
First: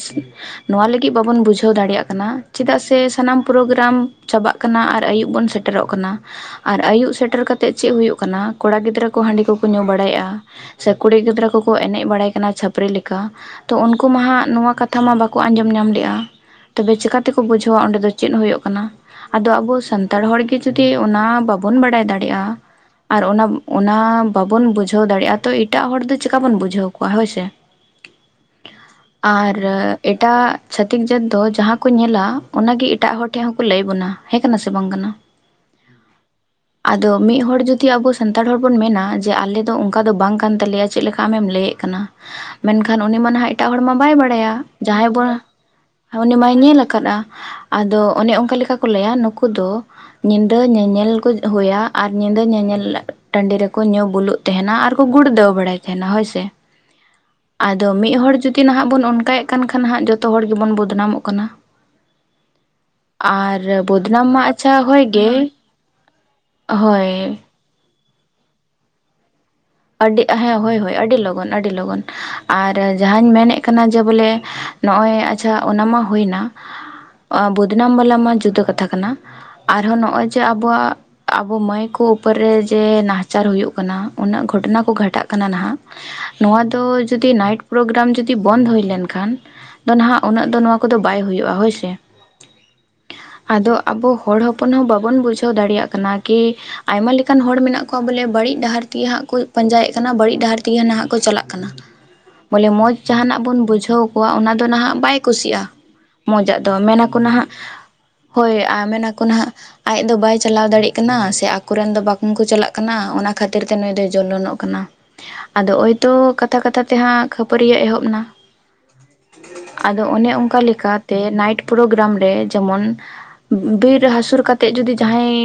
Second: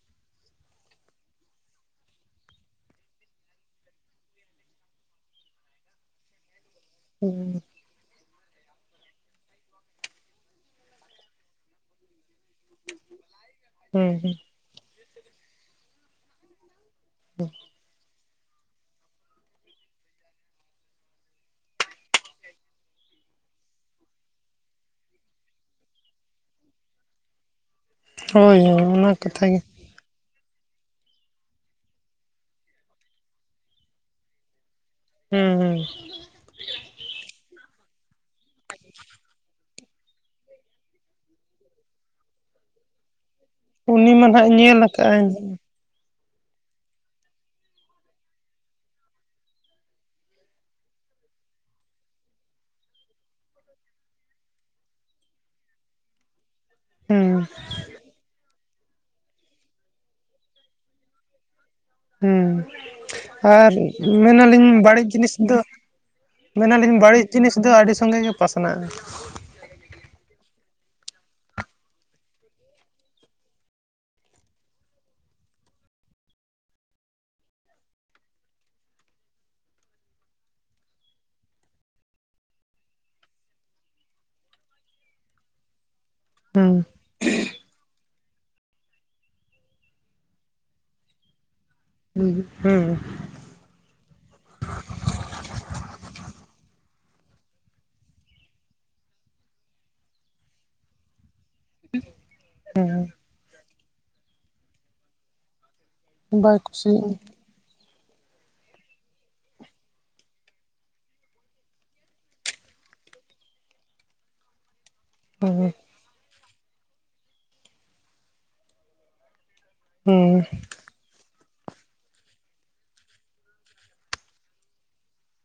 ᱱᱚᱣᱟ ᱞᱟᱹᱜᱤᱜ ᱵᱟᱵᱚᱱ ᱵᱩᱡᱷᱟᱹᱣ ᱫᱟᱲᱮᱭᱟᱜ ᱠᱟᱱᱟ ᱪᱮᱫᱟᱜ ᱥᱮ ᱥᱟᱱᱟᱢ ᱯᱨᱚᱜᱨᱟᱢ ᱪᱟᱵᱟᱜ ᱠᱟᱱᱟ ᱟᱨ ᱟᱭᱩᱵ ᱵᱚᱱ ᱥᱮᱴ ᱴᱮᱨᱚᱜ ᱠᱟᱱᱟ, ᱟᱨ ᱟᱭᱩᱵ ᱥᱮᱴᱮᱨ ᱦᱩᱸ ᱠᱟᱛᱮᱜ ᱪᱮᱜ ᱦᱩᱭᱩᱜ ᱠᱟᱱᱟ, ᱠᱚᱲᱟ ᱜᱤᱫᱽᱨᱟᱹ ᱠᱚ ᱦᱟᱺᱰᱤ ᱠᱚᱠᱚ ᱧᱩ ᱵᱟᱲᱟᱭᱮᱜᱼᱟ, ᱥᱮ ᱠᱩᱲᱤ ᱜᱤᱫᱽᱨᱟᱹ ᱠᱚᱠᱚ ᱮᱱᱮᱜ ᱵᱟᱲᱟᱭ ᱠᱟᱱᱟ ᱪᱷᱟᱹᱯᱨᱤ ᱞᱮᱠᱟ᱾ ᱛᱚ ᱩᱱᱠᱩ ᱦᱩᱸ ᱦᱩᱸ ᱢᱟᱦᱟᱸᱜ ᱱᱚᱣᱟ ᱠᱟᱛᱷᱟ ᱢᱟ ᱵᱟᱠᱚ ᱟᱸᱡᱚᱢ ᱧᱟᱢ ᱞᱮᱜᱼᱟ, ᱛᱚᱵᱮ ᱪᱮᱠᱟ ᱛᱮᱠᱚ ᱵᱩᱡᱷᱟᱹᱣᱟ ᱚᱸᱰᱮ ᱫᱚ ᱪᱮᱫ ᱦᱩᱭᱩᱜ ᱠᱟᱱᱟ ᱟᱫᱚ ᱟᱵᱚ ᱥᱟᱱᱛᱟᱲ ᱦᱚᱲᱜᱮ ᱡᱩᱫᱤ ᱚᱱᱟ ᱵᱟᱵᱚᱱ ᱵᱟᱰᱟᱭ ᱫᱟᱲᱮᱜᱼᱟ᱾ ᱟᱨ ᱚᱱᱟ ᱚᱱᱟ ᱵᱟᱵᱚᱱ ᱵᱩᱡᱷᱟᱹᱣ ᱫᱟᱲᱮᱭᱟᱜᱼᱟ ᱛᱚ ᱮᱴᱟᱜ ᱦᱚᱲ ᱫᱚ ᱪᱮᱠᱟ ᱵᱚᱱ ᱵᱩᱡᱷᱟᱹᱣ ᱠᱚᱣᱟ ᱦᱚᱭ ᱥᱮ᱾ ᱦᱳᱭ ᱦᱳᱭ ᱚᱱᱟ ᱠᱟᱛᱷᱟ ᱟᱨ ᱜᱮ ᱮᱴᱟᱜ ᱪᱷᱟᱹᱛᱤᱠ ᱡᱟᱹᱛ ᱫᱚ ᱡᱟᱦᱟᱸ ᱠᱚ ᱧᱮᱞᱟ ᱚᱱᱟ ᱜᱮ ᱮᱴᱟᱜ ᱦᱚᱲ ᱴᱷᱮᱱ ᱦᱚᱸᱠᱚ ᱞᱟᱹᱭ ᱵᱚᱱᱟ, ᱦᱮᱸ ᱠᱟᱱᱟ ᱥᱮ ᱵᱟᱝ ᱠᱟᱱᱟ? ᱦᱩᱸ ᱦᱩᱸ᱾ ᱟᱫᱚ ᱢᱤᱫ ᱦᱚᱲ ᱡᱩᱫᱤ ᱟᱵᱚ ᱥᱟᱱ ᱛᱟᱲ ᱦᱚᱲ ᱵᱚᱱ ᱢᱮᱱᱟ ᱡᱮ ᱟᱞᱮ ᱫᱚ ᱚᱝᱠᱟ ᱫᱚ ᱵᱟᱝ ᱠᱟᱱ ᱛᱟᱞᱮᱭᱟ ᱪᱮᱫ ᱞᱮᱠᱟ ᱟᱢᱮᱢ ᱞᱟᱹᱭᱮᱜ ᱠᱟᱱᱟ᱾ ᱢᱮᱱᱠᱷᱟᱱ ᱩᱱᱤ ᱢᱟ ᱱᱟᱦᱟᱜ ᱮᱴᱟᱜ ᱦᱚᱲ ᱢᱟ ᱵᱟᱭ ᱩᱱᱤ ᱱᱟᱦᱟᱜ ᱵᱟᱰᱟᱭᱟ ᱧᱮᱞ ᱡᱟᱦᱟᱸᱭ ᱟᱠᱟᱜᱼᱟᱭ ᱵᱚ ᱦᱟᱹᱱᱤ ᱢᱟᱭ ᱧᱮᱞ ᱟᱠᱟᱫᱼᱟ, ᱟᱫᱚ ᱚᱱᱮ ᱚᱝᱠᱟ ᱞᱮᱠᱟ ᱠᱚ ᱞᱟᱹᱭᱟ ᱱᱩᱠᱩ ᱫᱚ ᱧᱤᱫᱟᱹ ᱧᱮᱧᱮᱞ ᱠᱚ ᱦᱩᱭᱟ ᱟᱨ ᱧᱤᱫᱟᱹ ᱧᱮᱧᱮᱞ ᱴᱟᱺᱰᱤ ᱨᱮᱠᱚ ᱧᱩ ᱵᱩᱞᱩᱜ ᱛᱮᱸᱦᱮᱱᱟ ᱟᱨ ᱠᱚ ᱜᱩᱲᱫᱟᱹᱣ ᱵᱟᱲᱟᱭ ᱛᱮᱸᱦᱮᱱᱟ ᱦᱚᱭ ᱥᱮ᱾ ᱦᱩᱸ ᱟᱫᱚ ᱢᱤᱫ ᱦᱚᱲ ᱡᱩ ᱡᱩᱫᱤ ᱱᱟᱦᱟᱜ ᱵᱚᱱ ᱚᱱᱠᱟᱭᱮᱫ ᱠᱟᱱ ᱠᱷᱟᱱ ᱦᱟᱜ ᱡᱚᱛᱚ ᱦᱚᱲ ᱜᱮᱵᱚᱱ ᱵᱚᱫᱱᱟᱢᱚᱜ ᱠᱟᱱᱟ᱾ ᱦᱩᱸ, ᱟᱨ ᱵᱚᱫᱱᱟᱢ ᱢᱟ ᱢᱮᱱᱟᱞᱤᱧ ᱟᱪᱪᱷᱟ ᱦᱳᱭ ᱵᱟᱹᱲᱤᱡ ᱜᱮ ᱡᱤᱱᱤᱥ ᱫᱚ ᱢᱮᱱᱟᱞᱤᱧ ᱵᱟᱹᱲᱤᱡ ᱦᱳᱭ ᱡᱤᱱᱤᱥ ᱫᱚ ᱟᱹᱰᱤ ᱥᱚᱸᱜᱮ ᱜᱮ ᱯᱟᱥᱱᱟᱜᱼᱟ᱾ ᱟᱹᱰᱤ ᱦᱮᱸ ᱦᱚᱭ ᱦᱚᱭ ᱟᱹᱰᱤ ᱞᱚᱜᱚᱱ ᱟᱹᱰᱤ ᱞᱚᱜᱚᱱ, ᱟᱨ ᱡᱟᱦᱟᱧ ᱢᱮᱱᱮᱫ ᱠᱟᱱᱟ ᱡᱮ ᱵᱚᱞᱮ ᱱᱚᱜᱼᱚᱭ ᱟᱪᱪᱷᱟ ᱚᱱᱟ ᱢᱟ ᱦᱩᱭ ᱮᱱᱟ, ᱵᱚᱫᱱᱟᱢ ᱵᱟᱞᱟ ᱢᱟ ᱡᱩᱫᱟᱹ ᱠᱟᱛᱷᱟ ᱠᱟᱱᱟ᱾ ᱟᱨᱦᱚ ᱱᱚᱜᱼᱚᱭ ᱡᱮ ᱟᱵᱚᱣᱟᱜ ᱟᱵᱚ ᱢᱟᱹᱭ ᱠᱚ ᱩᱯᱟᱹᱨ ᱨᱮ ᱡᱮ ᱱᱟᱦᱟᱪᱟᱨ ᱦᱩᱭᱩᱜ ᱠᱟᱱᱟ ᱩᱱᱟᱹᱜ ᱜᱷᱚᱴᱚᱱᱟ ᱠᱚ ᱜᱷᱟᱴᱟᱜ ᱠᱟᱱᱟ ᱱᱟᱦᱟᱜ, ᱱᱚᱣᱟ ᱦᱩᱸ ᱫᱚ ᱡᱩᱫᱤ ᱱᱟᱭᱤᱴ ᱯᱨᱚᱜᱨᱟᱢ ᱡᱩᱫᱤ ᱵᱚᱱᱫ ᱦᱩᱭ ᱞᱮᱱ ᱠᱷᱟᱱ ᱫᱚᱱᱟᱦᱟᱜ ᱩᱱᱟᱹᱜ ᱫᱚ ᱱᱚᱣᱟ ᱠᱚᱫᱚ ᱵᱟᱭ ᱦᱩᱭᱩᱜᱼᱟ ᱦᱚᱭ ᱥᱮ᱾ ᱦᱩᱸ ᱦᱩᱸ ᱾ ᱟᱫᱚ ᱟᱵᱚ ᱦᱚᱲ ᱦᱚᱯᱚᱱ ᱦᱚᱸ ᱵᱟᱵᱚᱱ ᱵᱩᱡᱷᱟᱹᱣ ᱫᱟᱲᱮᱭᱟᱜ ᱠᱟᱱᱟ ᱠᱤ ᱟᱭᱢᱟ ᱞᱮᱠ ᱮᱠᱟᱱ ᱦᱚᱲ ᱢᱮᱱᱟᱜ ᱠᱚᱣᱟ ᱵᱚᱞᱮ ᱵᱟᱹᱲᱤᱡ ᱰᱟᱦᱟᱨ ᱛᱮᱜᱮ ᱦᱟᱸᱜ ᱠᱚ ᱯᱟᱸᱡᱟᱭᱮᱜ ᱠᱟᱱᱟ ᱵᱟᱹᱲᱤᱡ ᱰᱟᱦᱟᱨ ᱛᱮᱜᱮ ᱱᱟᱦᱟᱜ ᱠᱚ ᱪᱟᱞᱟᱜ ᱠᱟᱱᱟ, ᱵᱚᱞᱮ ᱢᱚᱡᱽ ᱡᱟᱦᱟᱱᱟᱜ ᱵᱚᱱ ᱵᱩᱡᱷᱟᱹᱣ ᱠᱚᱣᱟ ᱚᱱᱟ ᱫᱚ ᱱᱟᱦᱟᱜ ᱵᱟᱭ ᱠᱩᱥᱤᱜᱼᱟ ᱵᱟᱭ ᱢᱚᱡᱟᱜ ᱫᱚ, ᱢᱮᱱᱟᱠᱚ ᱠᱩᱥᱤᱭᱟᱜᱼᱟ ᱱᱟᱦᱟᱜ ᱦᱚᱭ ᱟ ᱢᱮᱱᱟᱠᱚ ᱱᱟᱦᱟᱜ ᱟᱡ ᱫᱚ ᱵᱟᱭ ᱪᱟᱞᱟᱣ ᱫᱟᱲᱮᱭᱟᱜ ᱠᱟᱱᱟ, ᱥᱮ ᱟᱠᱚᱨᱮᱱ ᱫᱚ ᱵᱟᱠᱚ ᱠᱚ ᱪᱟᱞᱟᱜ ᱠᱟᱱᱟ ᱚᱱᱟ ᱠᱷᱟᱹᱛᱤᱨ ᱛᱮ ᱱᱩᱭ ᱫᱚ ᱡᱚᱞᱚᱱᱚᱜ ᱠᱟᱱᱟ ᱦᱩᱸ ᱟᱫᱚ ᱚᱭᱛᱚ ᱠᱟᱛᱷᱟ ᱠᱟᱛᱷᱟ ᱛᱮᱦᱟᱸᱜ ᱠᱷᱟᱹᱯᱟᱹᱨᱤᱭᱟᱹ ᱮᱦᱚᱵ ᱮᱱᱟ᱾ ᱟᱫᱚ ᱚᱱᱮ ᱦᱩᱸ ᱚᱱᱠᱟ ᱞᱮᱠᱟᱛᱮ ᱱᱟᱭᱤᱴ ᱯᱨᱚᱜᱨᱟᱢ ᱨᱮ ᱡᱮᱢᱚᱱ ᱵᱤᱨ ᱦᱟᱹᱥᱩᱨ ᱠᱟᱛᱮᱫ ᱡᱩᱫᱤ ᱡᱟᱦᱟᱸᱭ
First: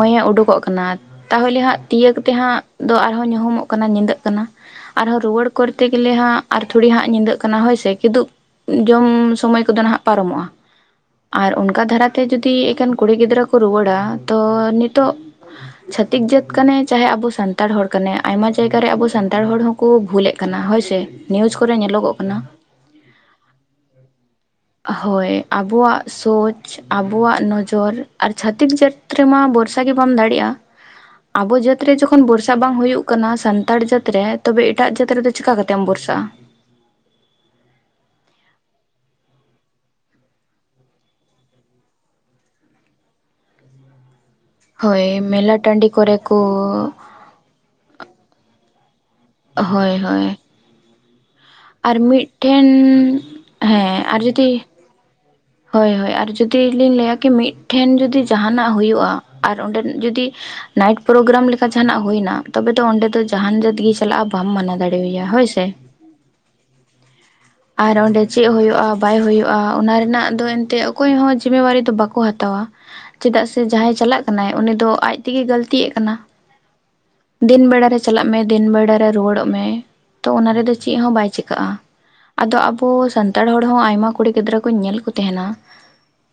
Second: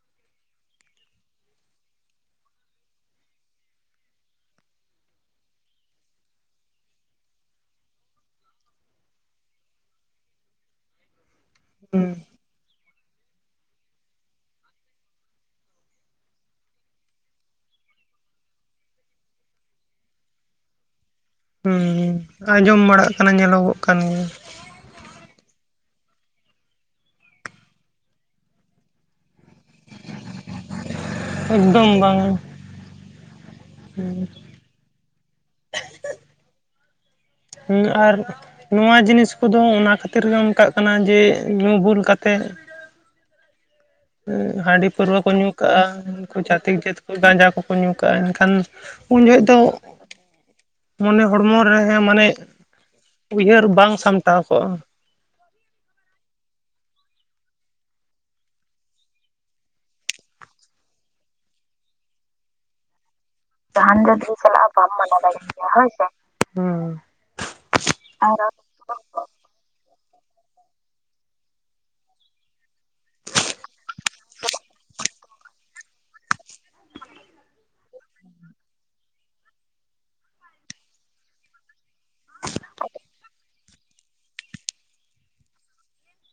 ᱢᱟᱹᱭᱮ ᱩᱰᱩᱠᱚᱜ ᱠᱟᱱᱟ᱾ ᱛᱟᱦᱚᱞᱮ ᱦᱟᱸᱜ ᱛᱤᱭᱟᱜ ᱛᱮ ᱦᱟᱸᱜ ᱫᱚ ᱟᱨᱦᱚᱸ ᱧᱩᱦᱩᱢᱚᱜ ᱠᱟᱱᱟ ᱧᱤᱫᱟᱹᱜ ᱠᱟᱱᱟ᱾ ᱟᱨᱦᱚᱸ ᱨᱩᱣᱟᱹᱲ ᱠᱚᱨᱛᱮ ᱜᱮᱞᱮ ᱦᱟᱸᱜ ᱟᱨ ᱛᱷᱚᱲᱤ ᱦᱟᱸᱜ ᱧᱤᱫᱟᱹᱜ ᱠᱟᱱᱟ ᱦᱳᱭᱥᱮ ᱠᱤᱫᱩ ᱡᱚᱢ ᱥᱩᱢᱚᱭ ᱠᱚᱫᱚ ᱱᱟᱦᱟᱜ ᱯᱟᱨᱚᱢᱚᱜᱼᱟ ᱟᱨ ᱚᱱᱠᱟ ᱦᱩᱸ ᱫᱷᱟᱨᱟᱛᱮ ᱡᱩᱫᱤ ᱮᱠᱮᱱ ᱠᱩᱲᱤ ᱜᱤᱫᱽᱨᱟᱹ ᱠᱚ ᱠᱚ ᱨᱩᱣᱟᱹᱲᱟ ᱛᱚ ᱱᱤᱛᱚᱜ ᱪᱷᱟᱹᱛᱤᱠ ᱡᱟᱹᱛ ᱠᱟᱱᱟᱭ ᱪᱟᱦᱮ ᱟᱵᱚ ᱥᱟᱱᱛᱟᱲ ᱥᱟᱱᱛᱟᱲ ᱦᱚᱲ ᱠᱟᱱᱟᱭ ᱟᱭᱢᱟ ᱡᱟᱭᱜᱟ ᱨᱮ ᱟᱵᱚ ᱥᱟᱱᱛᱟᱲ ᱦᱚᱲ ᱦᱚᱸᱠᱚ ᱵᱷᱩᱞᱮᱫ ᱠᱟᱱᱟ ᱦᱳᱭ ᱥᱮ ᱱᱤᱭᱩᱡ ᱠᱚᱨᱮ ᱦᱩᱸ ᱧᱮᱞᱚᱜᱚᱜ ᱠᱟᱱᱟ ᱟᱸᱡᱚᱢ ᱵᱟᱲᱟᱜ ᱠᱟᱱᱟ ᱧᱮᱞᱚᱜᱚᱜ ᱠᱟᱱ ᱜᱮᱭᱟ ᱦᱳᱭ ᱟᱵᱚᱣᱟᱜ ᱥᱳᱪ ᱟᱵᱚᱣᱟᱜ ᱱᱚᱡᱚᱨ ᱟᱨ ᱪᱷᱟᱛᱤᱠ ᱡᱟᱛ ᱨᱮᱢᱟ ᱵᱚᱨᱥᱟ ᱵᱚᱨᱥᱟ ᱜᱮ ᱵᱟᱢ ᱫᱟᱲᱮᱭᱟᱜᱼᱟ ᱟᱵᱚ ᱡᱟᱹᱛ ᱮᱠᱫᱚᱢ ᱨᱮ ᱵᱟᱝ ᱡᱚᱠᱷᱚᱱ ᱵᱚᱨᱥᱟ ᱵᱟᱝ ᱦᱩᱭᱩᱜ ᱠᱟᱱᱟ ᱦᱩᱭᱩᱜ ᱠᱟᱱᱟ ᱥᱟᱱᱛᱟᱲ ᱡᱟᱹᱛ ᱨᱮ ᱛᱚᱵᱮ ᱮᱴᱟᱜ ᱡᱟᱹᱛ ᱨᱮᱫᱚ ᱪᱤᱠᱟ ᱠᱟᱛᱮᱢ ᱵᱷᱚᱨᱥᱟᱜᱼᱟ ᱦᱮᱸ ᱟᱨ ᱱᱚᱣᱟ ᱡᱤᱱᱤᱥ ᱠᱚᱫᱚ ᱚᱱᱟ ᱠᱷᱟᱹᱛᱤᱨ ᱜᱮ ᱚᱱᱠᱟᱜ ᱠᱟᱱᱟ ᱡᱮ ᱧᱩ ᱵᱩᱞ ᱠᱟᱛᱮᱫ ᱦᱟᱺᱰᱤ ᱯᱟᱹᱨᱣᱟᱹ ᱦᱳᱭ ᱠᱚ ᱧᱩ ᱢᱮᱞᱟ ᱠᱟᱜᱼᱟ ᱴᱟᱺᱰᱤ ᱠᱚᱨᱮ ᱩᱱᱠᱩ ᱪᱷᱟᱹᱛᱤᱠ ᱡᱟᱹᱛ ᱠᱚ ᱜᱟᱸᱡᱟ ᱠᱚ ᱠᱚ ᱧᱩ ᱠᱟᱜᱼᱟ ᱮᱱᱠᱷᱟᱱ ᱩᱱ ᱡᱚᱦᱚᱜ ᱫᱚ ᱦᱳᱭ ᱦᱳᱭ ᱢᱚᱱᱮ ᱦᱚᱲᱢᱚ ᱨᱮ ᱟᱨ ᱢᱟᱱᱮ ᱢᱤᱫᱴᱷᱮᱱ ᱩᱭᱦᱟᱹᱨ ᱵᱟᱝ ᱦᱮᱸ ᱟᱨ ᱥᱟᱢᱴᱟᱣ ᱡᱩᱫᱤ ᱠᱚᱜᱼᱟ ᱦᱳᱭ ᱦᱳᱭ ᱟᱨ ᱡᱩᱫᱤ ᱞᱤᱧ ᱞᱟᱹᱭᱟ ᱠᱤ ᱢᱤᱫᱴᱷᱮᱱ ᱡᱩᱫᱤ ᱡᱟᱦᱟᱱᱟᱜ ᱦᱩᱭᱩᱜᱼᱟ ᱟᱨ ᱚᱸᱰᱮᱱᱟᱜ ᱡᱩᱫᱤ ᱱᱟᱭᱤᱴ ᱯᱨᱳᱜᱨᱟᱢ ᱞᱮᱠᱟ ᱡᱟᱦᱟᱱᱟᱜ ᱦᱩᱭᱱᱟ ᱛᱚᱵᱮ ᱫᱚ ᱚᱸᱰᱮ ᱫᱚ ᱡᱟᱦᱟᱱ ᱡᱟᱹᱛᱜᱴ ᱜᱮ ᱪᱟᱞᱟᱜᱼᱟ ᱵᱟᱢ ᱢᱟᱱᱟᱣ ᱫᱟᱲᱮᱣᱟᱭᱟ ᱦᱳᱭ ᱥᱮ ᱦᱩᱸ ᱟᱨ ᱚᱸᱰᱮ ᱪᱮᱫ ᱟᱨ ᱦᱳᱭᱳᱜᱼᱟ ᱵᱟᱭ ᱦᱳᱭᱳᱜᱼᱟ ᱚᱱᱟ ᱨᱮᱱᱟᱜ ᱫᱚ ᱮᱱᱛᱮ ᱚᱠᱚᱭ ᱦᱚᱸ ᱡᱤᱢᱮᱵᱟᱨᱤ ᱫᱚ ᱵᱟᱠᱚ ᱦᱟᱛᱟᱣᱟ ᱪᱮᱫᱟᱜ ᱥᱮ ᱡᱟᱦᱟᱸᱭ ᱪᱟᱞᱟᱜ ᱠᱟᱱᱟᱭ ᱩᱱᱤ ᱫᱚ ᱟᱡ ᱛᱮᱜᱮ ᱜᱟᱹᱞᱛᱤᱭᱮᱜ ᱠᱟᱱᱟ ᱫᱤᱱ ᱵᱮᱲᱟ ᱨᱮ ᱪᱟᱞᱟᱜ ᱢᱮ ᱫᱤᱱ ᱵᱮᱲᱟ ᱨᱮ ᱨᱩᱣᱟᱹᱲᱚᱜ ᱢᱮ ᱛᱚ ᱚᱱᱟ ᱨᱮᱫᱚ ᱪᱮᱫ ᱦᱚᱸ ᱵᱟᱭ ᱪᱤᱠᱟᱹᱜᱼᱟ ᱟᱫᱚ ᱟᱵᱚ ᱥᱟᱱᱛᱟᱲ ᱦᱚᱲ ᱦᱚᱸ ᱟᱭᱢᱟ ᱠᱩᱲᱤ ᱜᱤᱫᱽᱨᱟᱹ ᱠᱚ ᱧᱮᱞ ᱠᱚ ᱛᱟᱦᱮᱱᱟ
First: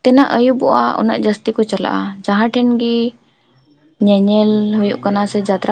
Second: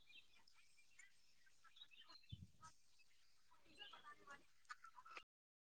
ᱛᱤᱱᱟᱹᱜ ᱟᱹᱭᱩᱵᱚᱜᱼᱟ ᱩᱱᱟᱹᱜ ᱡᱟᱹᱥᱛᱤ ᱠᱚ ᱪᱟᱞᱟᱜᱼᱟ ᱡᱟᱦᱟᱸ ᱴᱷᱮᱱ ᱜᱮ ᱧᱮᱧᱮᱞ ᱦᱳᱭᱳᱜ ᱠᱟᱱᱟ ᱥᱮ ᱡᱟᱛᱨᱟ